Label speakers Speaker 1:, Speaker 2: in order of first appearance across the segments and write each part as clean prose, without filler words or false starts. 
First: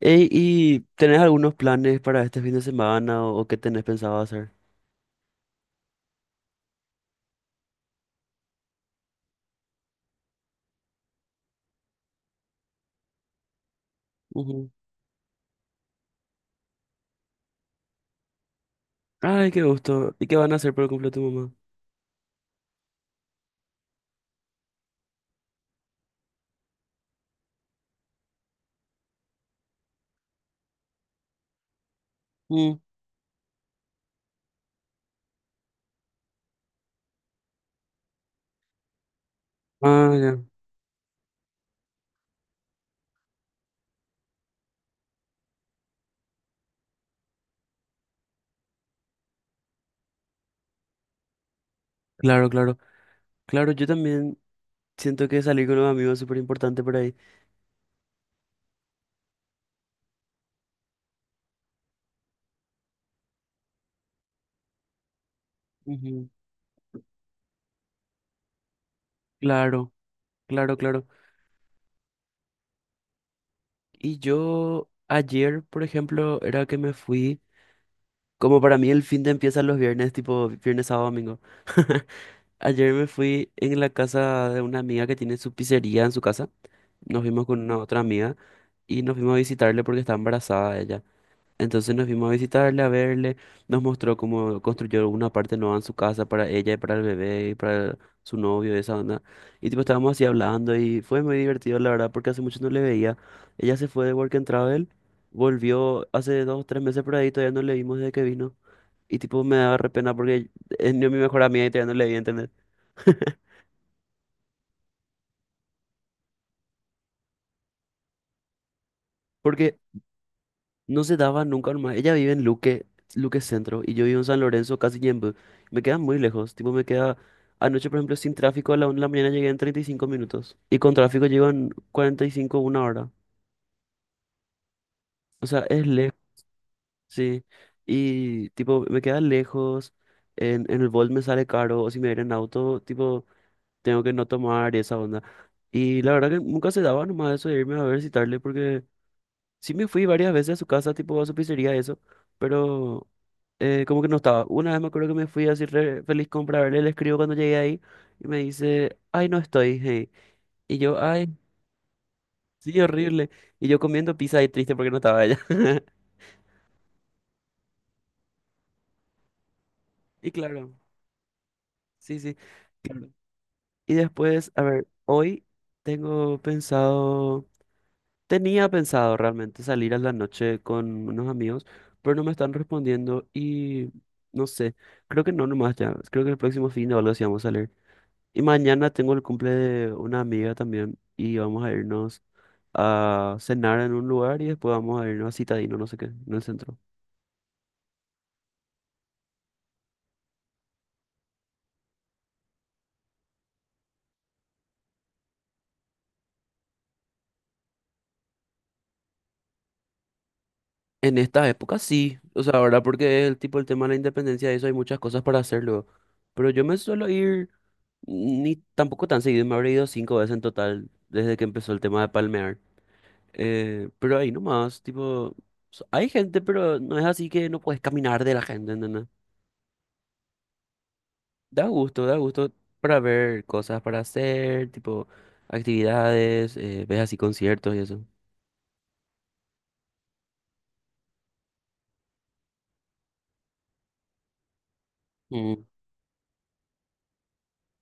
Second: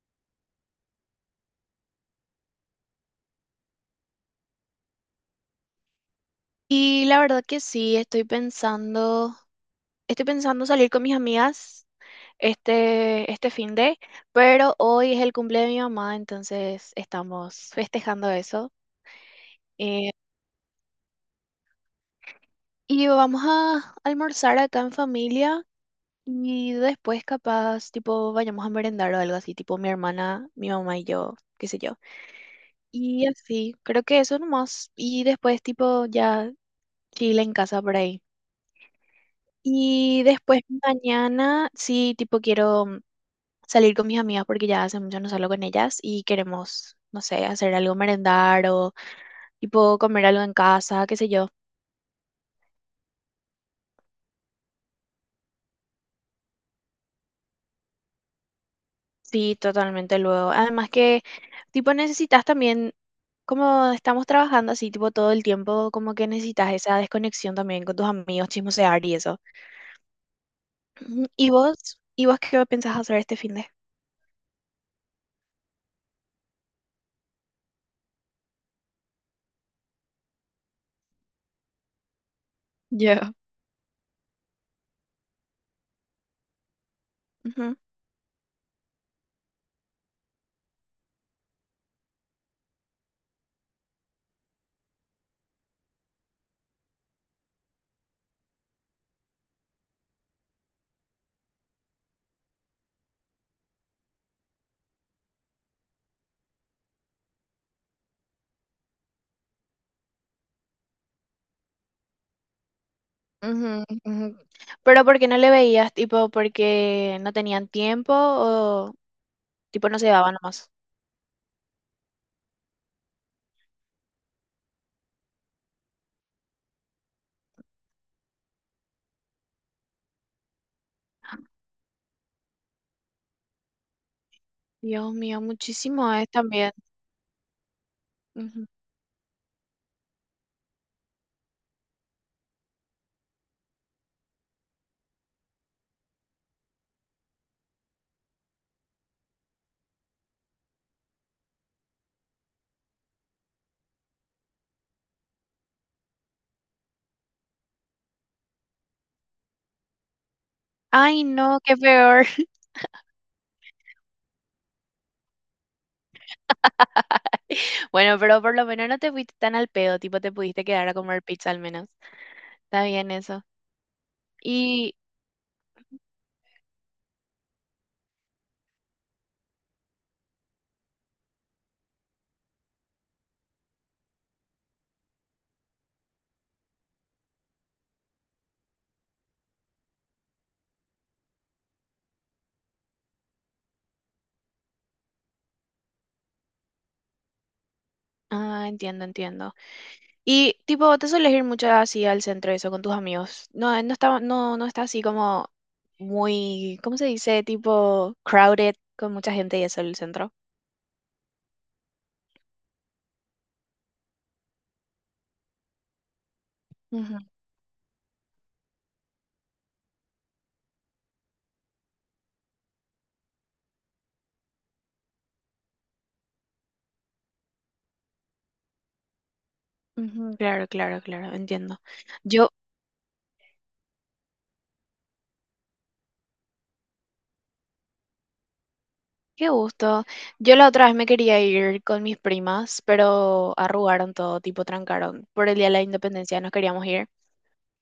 Speaker 1: Ey, ¿y tenés algunos planes para este fin de semana o qué tenés pensado hacer?
Speaker 2: Y la verdad que sí, estoy pensando salir con mis amigas este fin de,
Speaker 1: Ujú.
Speaker 2: pero hoy es el cumple de mi mamá, entonces estamos festejando eso.
Speaker 1: Ay, qué
Speaker 2: Eh,
Speaker 1: gusto. ¿Y qué van a hacer por el cumple de tu mamá?
Speaker 2: y vamos a almorzar acá en familia y después capaz, tipo, vayamos a merendar o algo así, tipo mi hermana, mi mamá y yo, qué sé yo.
Speaker 1: Mm.
Speaker 2: Y así, creo que eso nomás. Y después, tipo, ya chile en casa por ahí.
Speaker 1: Ah,
Speaker 2: Y
Speaker 1: ya.
Speaker 2: después mañana, sí, tipo, quiero salir con mis amigas porque ya hace mucho no salgo con ellas y queremos, no sé, hacer algo merendar o tipo comer algo en casa, qué sé yo.
Speaker 1: Claro, claro. Claro, yo también siento que salir con los amigos es súper importante por ahí.
Speaker 2: Sí, totalmente luego. Además que tipo necesitas también, como estamos trabajando así tipo todo el tiempo, como que
Speaker 1: Ujú.
Speaker 2: necesitas esa desconexión también con tus amigos, chismosear y eso.
Speaker 1: Claro, claro, claro.
Speaker 2: Ujú. ¿Y vos? ¿Y vos qué pensás hacer este fin de?
Speaker 1: Y yo ayer, por ejemplo, era que me fui, como para mí el fin de empieza los viernes, tipo viernes, sábado, domingo. Ayer me
Speaker 2: Ya.
Speaker 1: fui en la casa de una amiga que tiene su pizzería en su casa. Nos vimos con
Speaker 2: Ujú,
Speaker 1: una otra amiga y nos fuimos a visitarle porque está embarazada ella. Entonces nos fuimos a visitarle, a verle, nos mostró cómo construyó una parte nueva en su casa para ella y para el bebé y para su novio y esa onda. Y tipo estábamos así hablando y fue muy divertido la verdad porque hace mucho no le veía. Ella se fue de Work and Travel, volvió hace 2 o 3 meses por ahí, todavía no le vimos desde que vino. Y tipo me daba re pena porque es ni mi mejor amiga y todavía no le vi, ¿entendés?
Speaker 2: ujú, ujú. Pero ¿por qué no le veías? Tipo, ¿porque no tenían tiempo o
Speaker 1: Porque
Speaker 2: tipo no se daban nomás?
Speaker 1: no se daba nunca nomás. Ella vive en Luque, Luque Centro, y yo vivo en San Lorenzo, casi Ñemby. Me queda muy lejos. Tipo, me queda anoche, por ejemplo, sin tráfico a la una de la mañana llegué en 35 minutos. Y con tráfico llego en 45, una hora.
Speaker 2: Dios mío,
Speaker 1: O sea, es
Speaker 2: muchísimo
Speaker 1: lejos,
Speaker 2: es también.
Speaker 1: sí. Y
Speaker 2: Ujú.
Speaker 1: tipo, me queda lejos. En el Bolt me sale caro. O si me voy en auto, tipo, tengo que no tomar y esa onda. Y la verdad que nunca se daba nomás eso de irme a visitarle porque sí me fui varias veces a su casa, tipo, a su pizzería, eso. Pero como que no estaba. Una vez me acuerdo que me fui así re feliz comprarle, le escribo cuando llegué ahí y me dice, ay, no estoy, hey. Y yo,
Speaker 2: Ay,
Speaker 1: ay,
Speaker 2: no, qué peor.
Speaker 1: sí, horrible. Y yo comiendo pizza y triste porque no estaba ella.
Speaker 2: Bueno, pero por lo menos no te fuiste tan al pedo, tipo
Speaker 1: Y
Speaker 2: te pudiste
Speaker 1: claro,
Speaker 2: quedar a comer pizza al menos.
Speaker 1: sí, sí,
Speaker 2: Está
Speaker 1: claro.
Speaker 2: bien eso.
Speaker 1: Y después, a ver,
Speaker 2: Y,
Speaker 1: hoy tengo pensado, tenía pensado realmente salir a la noche con unos amigos, pero no me están respondiendo y no sé, creo que no nomás ya, creo que el próximo fin de algo sí vamos a salir. Y mañana tengo el cumple de una amiga también y vamos a irnos a cenar en un lugar y después vamos a irnos a Citadino, no sé qué, en el centro.
Speaker 2: ah, entiendo, entiendo. Y tipo, ¿vos te sueles ir mucho así al centro y eso con tus amigos? No, no está, no está así como muy, ¿cómo se dice? Tipo crowded con mucha gente y eso el centro.
Speaker 1: En estas épocas sí, o sea, ahora porque el tipo el tema de la independencia y eso hay muchas cosas para hacerlo, pero yo me suelo
Speaker 2: Ujú,
Speaker 1: ir ni tampoco tan seguido, me habré ido 5 veces en total desde que empezó el tema de palmear. Pero ahí nomás, tipo, hay gente, pero no es así que no puedes caminar de la gente, ¿entendés?
Speaker 2: ujú, claro, claro, claro, entiendo.
Speaker 1: Da
Speaker 2: Yo
Speaker 1: gusto para ver cosas para hacer, tipo actividades, ves así conciertos y eso.
Speaker 2: Qué gusto. Yo la otra vez me quería ir con mis primas, pero arrugaron todo, tipo trancaron. Por el
Speaker 1: Mm.
Speaker 2: Día de la Independencia nos queríamos ir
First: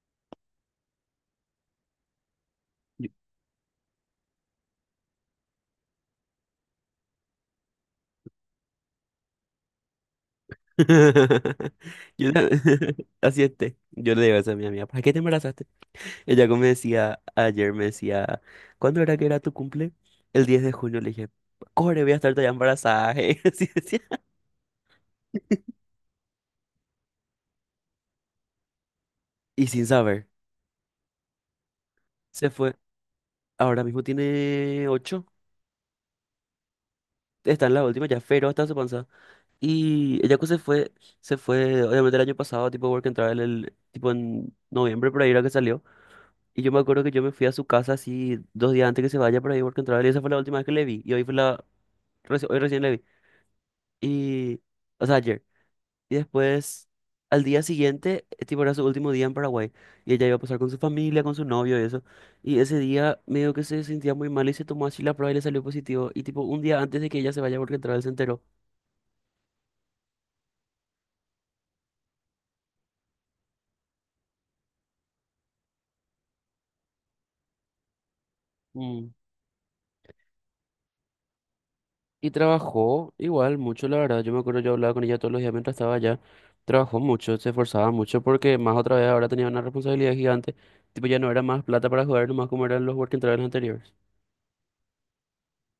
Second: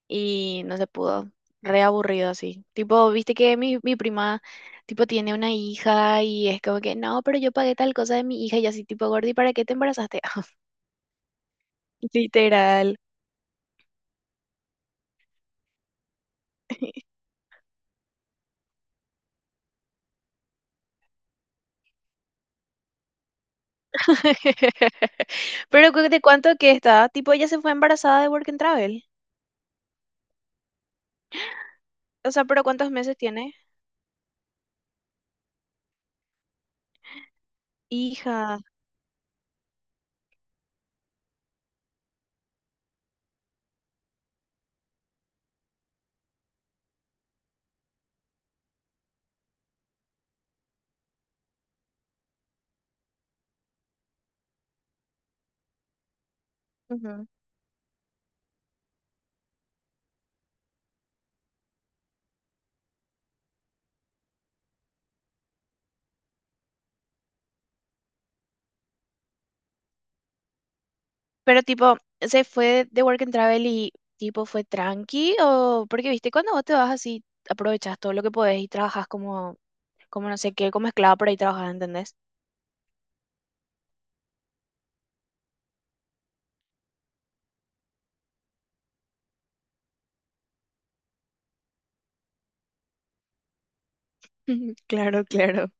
Speaker 2: y no se pudo. Re aburrido así.
Speaker 1: Yo
Speaker 2: Tipo, viste que mi prima, tipo, tiene una hija y es como que, no, pero yo pagué tal cosa de mi hija y yo así, tipo, Gordi, ¿para qué te embarazaste?
Speaker 1: Yo ta-
Speaker 2: Literal.
Speaker 1: así esté. Yo le digo eso a mi amiga, ¿para qué te embarazaste? Ella como me decía ayer, me decía, ¿cuándo era que era tu cumple? El 10 de junio le dije, corre, voy a estar ya embarazada. así decía.
Speaker 2: Pero cu- ¿de cuánto que está? Tipo, ella se fue embarazada de Work and Travel.
Speaker 1: Y sin saber,
Speaker 2: O sea,
Speaker 1: se
Speaker 2: pero
Speaker 1: fue.
Speaker 2: ¿cuántos meses tiene?
Speaker 1: Ahora mismo tiene ocho, está en la última ya, pero
Speaker 2: Hija.
Speaker 1: hasta su panza. Y el Yaku se fue, obviamente el año pasado, tipo Work and Travel, el, tipo en noviembre por ahí era que salió. Y yo me acuerdo que yo me fui a su casa así 2 días antes que se vaya por ahí Work and Travel y esa fue la última vez que le vi. Y hoy fue la, hoy recién le vi. Y, o sea, ayer. Y después, al día siguiente, tipo era su último día en Paraguay. Y ella iba a pasar con su familia, con su novio y eso. Y ese día medio que se sentía muy mal y se tomó así la prueba y le salió positivo. Y tipo un día antes de que ella se vaya a Work and Travel se enteró.
Speaker 2: Pero tipo, ¿se fue de Work and Travel y tipo fue tranqui? O porque viste, cuando vos te vas así, aprovechas todo lo que podés y trabajas como, como no sé qué, como esclava por ahí trabajas, ¿entendés?
Speaker 1: Y trabajó igual mucho, la verdad. Yo me acuerdo, yo hablaba con ella todos los días mientras estaba allá. Trabajó mucho, se esforzaba mucho porque más otra vez ahora tenía una responsabilidad gigante. Tipo, ya no era más plata para jugar, nomás como eran los working travels anteriores.
Speaker 2: Claro, claro.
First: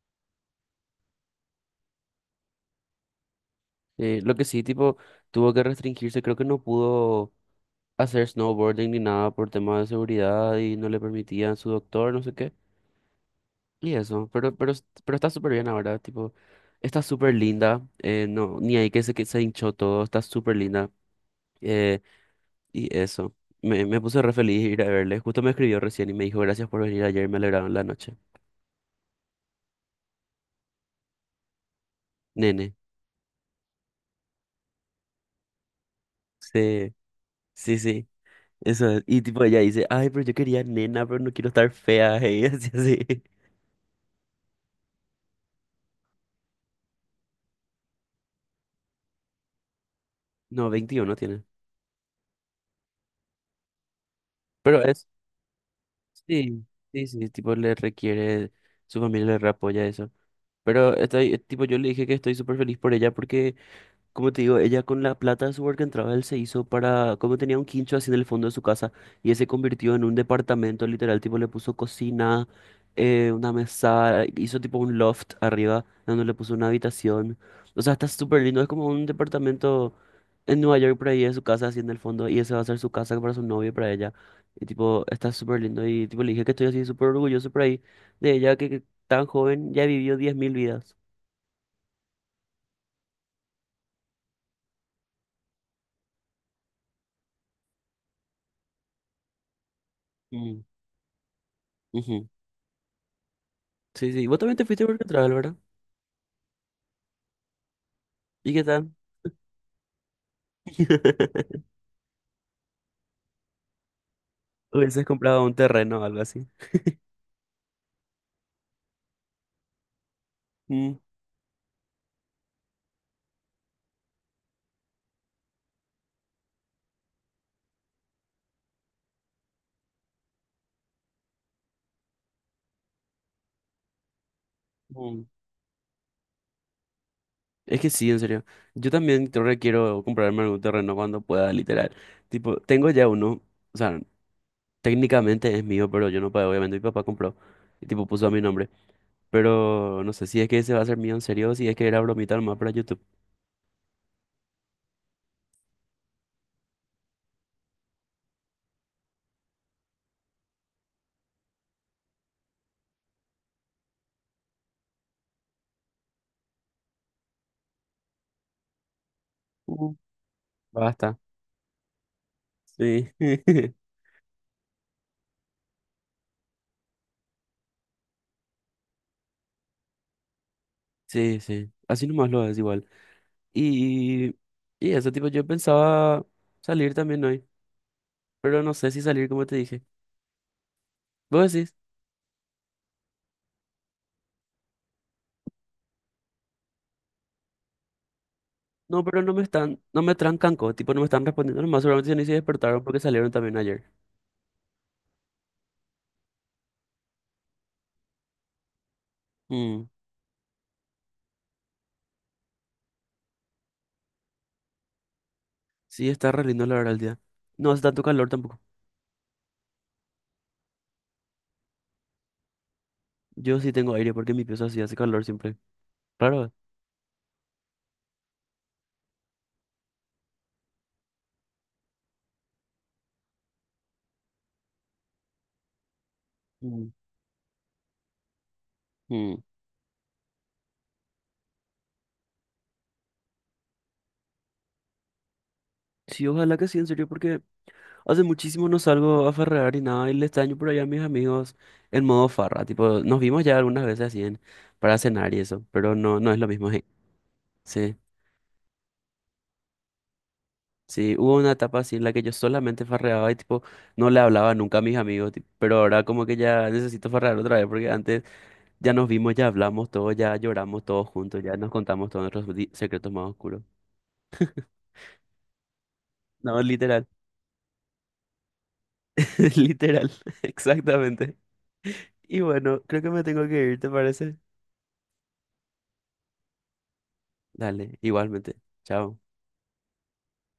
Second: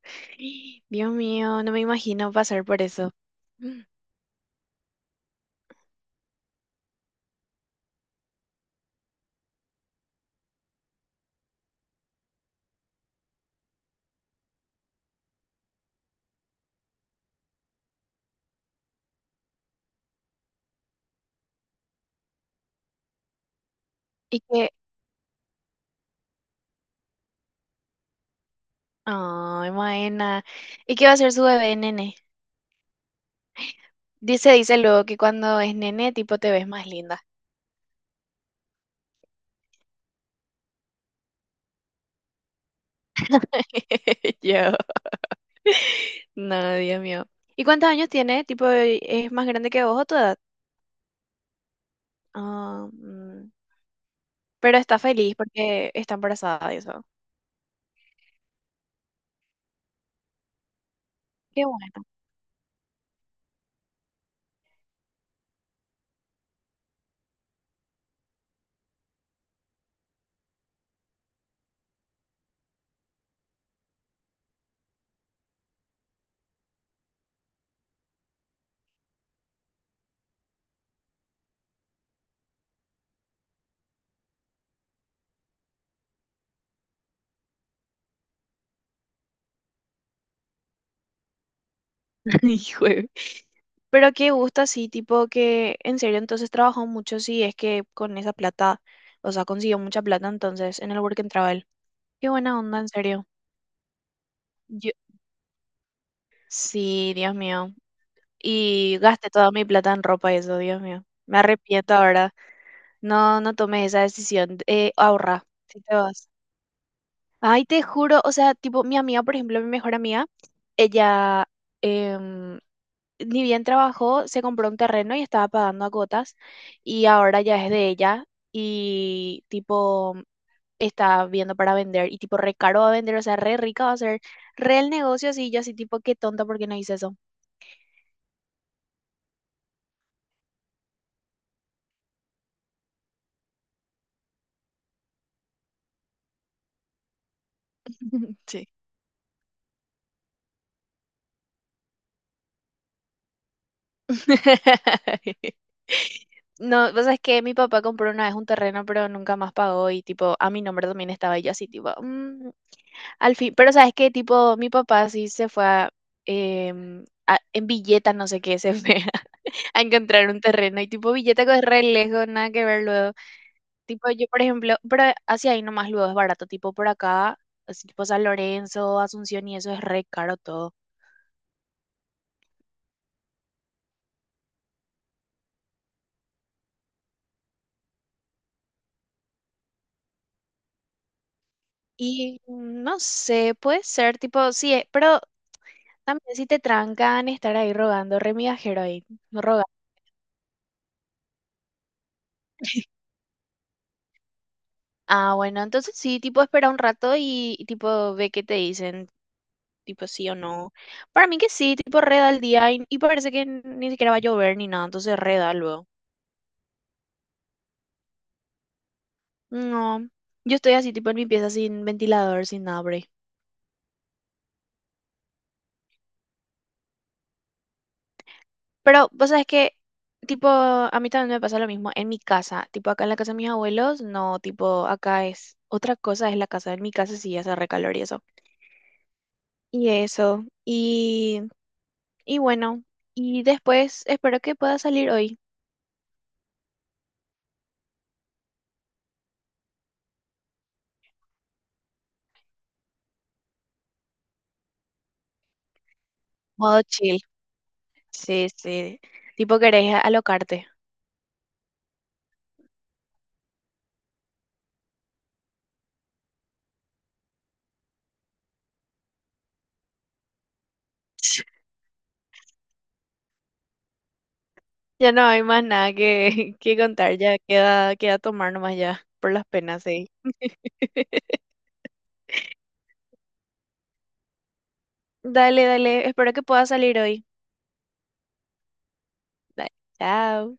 Speaker 2: Dios mío, no me imagino pasar por eso.
Speaker 1: Lo que sí, tipo, tuvo que restringirse. Creo que no pudo hacer snowboarding ni nada por temas de seguridad y no le permitían su doctor, no sé qué. Y eso, pero está súper bien ahora, tipo, está súper linda. No, ni ahí que se, hinchó todo, está súper linda. Eh, Y eso, me puse re
Speaker 2: Y
Speaker 1: feliz
Speaker 2: que,
Speaker 1: ir a verle. Justo me escribió recién y me dijo, gracias por venir ayer, me alegraron la noche.
Speaker 2: ay, Maena, ¿y qué va a ser su bebé, nene?
Speaker 1: Nene.
Speaker 2: Dice, dice luego que cuando es nene, tipo, te ves más
Speaker 1: Sí,
Speaker 2: linda.
Speaker 1: sí, sí. Eso es. Y tipo ella dice, ay, pero yo quería nena, pero no quiero estar fea. Y así, así.
Speaker 2: Yo. No, Dios mío. ¿Y cuántos años tiene? Tipo, ¿es más grande que vos o toda?
Speaker 1: No, 21 tiene.
Speaker 2: Ah, mm. Pero
Speaker 1: Pero
Speaker 2: está
Speaker 1: es,
Speaker 2: feliz porque está
Speaker 1: sí,
Speaker 2: embarazada y eso.
Speaker 1: sí, sí, tipo le requiere, su familia le re apoya eso. Pero estoy, tipo,
Speaker 2: Qué
Speaker 1: yo le dije
Speaker 2: bueno.
Speaker 1: que estoy súper feliz por ella porque, como te digo, ella con la plata de su work and travel se hizo para, como tenía un quincho así en el fondo de su casa y ese convirtió en un departamento literal, tipo le puso cocina, una mesa, hizo tipo un loft arriba donde le puso una habitación. O sea, está súper lindo, es como un departamento en Nueva York por ahí de su casa así en el fondo y ese va a ser su casa para su novio y para ella. Y tipo, está súper lindo y tipo le dije que estoy así súper orgulloso por ahí de ella, que tan joven ya vivió 10.000 vidas.
Speaker 2: Hijo de- Pero qué gusto, sí, tipo que en serio entonces trabajó mucho, sí, es que con esa plata, o sea, consiguió mucha plata
Speaker 1: Mm,
Speaker 2: entonces en el Work and Travel.
Speaker 1: ujú.
Speaker 2: Qué buena onda, en serio.
Speaker 1: Sí, sí, vos también te fuiste a
Speaker 2: Yo,
Speaker 1: work and travel, ¿verdad?
Speaker 2: sí, Dios mío.
Speaker 1: ¿Y qué tal?
Speaker 2: Y gasté toda mi plata en ropa y eso, Dios mío. Me arrepiento ahora. No, no tomes esa decisión.
Speaker 1: Hubieses comprado
Speaker 2: Ahorra,
Speaker 1: un
Speaker 2: si te
Speaker 1: terreno o algo
Speaker 2: vas.
Speaker 1: así.
Speaker 2: Ay, te juro, o sea, tipo, mi amiga, por ejemplo, mi mejor amiga,
Speaker 1: Mm,
Speaker 2: ella, em, ni bien trabajó, se compró un terreno y estaba pagando a cuotas y ahora ya es de ella y tipo está viendo para vender y tipo re caro va a vender, o sea, re rica va a ser, re el
Speaker 1: mm.
Speaker 2: negocio así, y yo así tipo, qué tonta porque no hice eso.
Speaker 1: Es que sí, en serio. Yo también creo que quiero comprarme algún terreno cuando pueda, literal. Tipo, tengo ya uno. O sea, técnicamente es mío, pero yo no pagué. Obviamente mi papá compró. Y tipo, puso a mi
Speaker 2: Sí.
Speaker 1: nombre. Pero no sé si es que ese va a ser mío en serio o si es que era bromita nomás para YouTube.
Speaker 2: No, pues es que mi papá compró una vez un terreno, pero nunca más pagó y tipo, a mi nombre también estaba y yo así tipo, "Mm". Al fin, pero sabes que tipo, mi papá sí se fue a, en billetas, no sé qué, se fue a
Speaker 1: Mm.
Speaker 2: encontrar un terreno. Y tipo,
Speaker 1: Basta.
Speaker 2: Villetaco es re lejos, nada que ver
Speaker 1: Sí.
Speaker 2: luego. Tipo, yo, por ejemplo, pero hacia ahí nomás luego es barato. Tipo, por acá, así tipo San Lorenzo, Asunción y eso es re caro todo.
Speaker 1: Sí, sí. Así nomás lo es igual. Y, y eso, tipo, yo pensaba salir también hoy. Pero no sé si salir como te dije. Vos decís,
Speaker 2: Y no sé, puede ser, tipo, sí, pero también si te trancan estar ahí rogando, re migajero
Speaker 1: no,
Speaker 2: ahí,
Speaker 1: pero no
Speaker 2: no
Speaker 1: me
Speaker 2: roga.
Speaker 1: están, no me trancanco, tipo, no me están respondiendo nomás, seguramente ya ni se despertaron porque salieron también ayer.
Speaker 2: Ah, bueno, entonces sí, tipo, espera un rato y, tipo, ve qué te dicen,
Speaker 1: Mm,
Speaker 2: tipo, sí o no. Para mí que sí, tipo, reda el día y parece que ni siquiera va a llover ni nada, entonces reda luego.
Speaker 1: sí, está re lindo la verdad el día. No hace tanto calor tampoco.
Speaker 2: No, yo estoy así, tipo en mi pieza sin ventilador, sin nada por ahí.
Speaker 1: Yo sí tengo aire porque mi pieza sí hace calor siempre. Claro.
Speaker 2: Pero vos sabés que, tipo, a mí también me pasa lo mismo en mi casa. Tipo, acá en la casa de mis abuelos, no, tipo, acá es otra cosa, es la casa. En
Speaker 1: Mm,
Speaker 2: mi casa sí hace recalor y eso.
Speaker 1: mm.
Speaker 2: Y eso. Y bueno, y después espero que pueda salir hoy.
Speaker 1: Sí, ojalá que sí, en serio, porque hace muchísimo no salgo a farrear y nada, y le extraño por allá a mis amigos en modo farra. Tipo, nos vimos ya algunas veces así en, para cenar y eso, pero no, no es lo mismo.
Speaker 2: Modo chill.
Speaker 1: Sí.
Speaker 2: Sí, sí. Tipo, querés alocarte.
Speaker 1: Sí, hubo una etapa así en la que yo solamente farreaba y tipo no le hablaba nunca a mis amigos, tipo, pero ahora como que ya necesito farrear otra vez porque antes ya nos vimos, ya hablamos todos, ya lloramos todos juntos, ya nos contamos todos nuestros secretos más oscuros.
Speaker 2: Ya no hay más nada que,
Speaker 1: No,
Speaker 2: que
Speaker 1: literal,
Speaker 2: contar, ya queda, queda tomar nomás ya, por las penas, sí.
Speaker 1: literal, exactamente. Y bueno, creo que me tengo que ir, ¿te parece?
Speaker 2: Dale, dale. Espero que pueda salir hoy.
Speaker 1: Dale, igualmente. Chao.
Speaker 2: Dale, chao.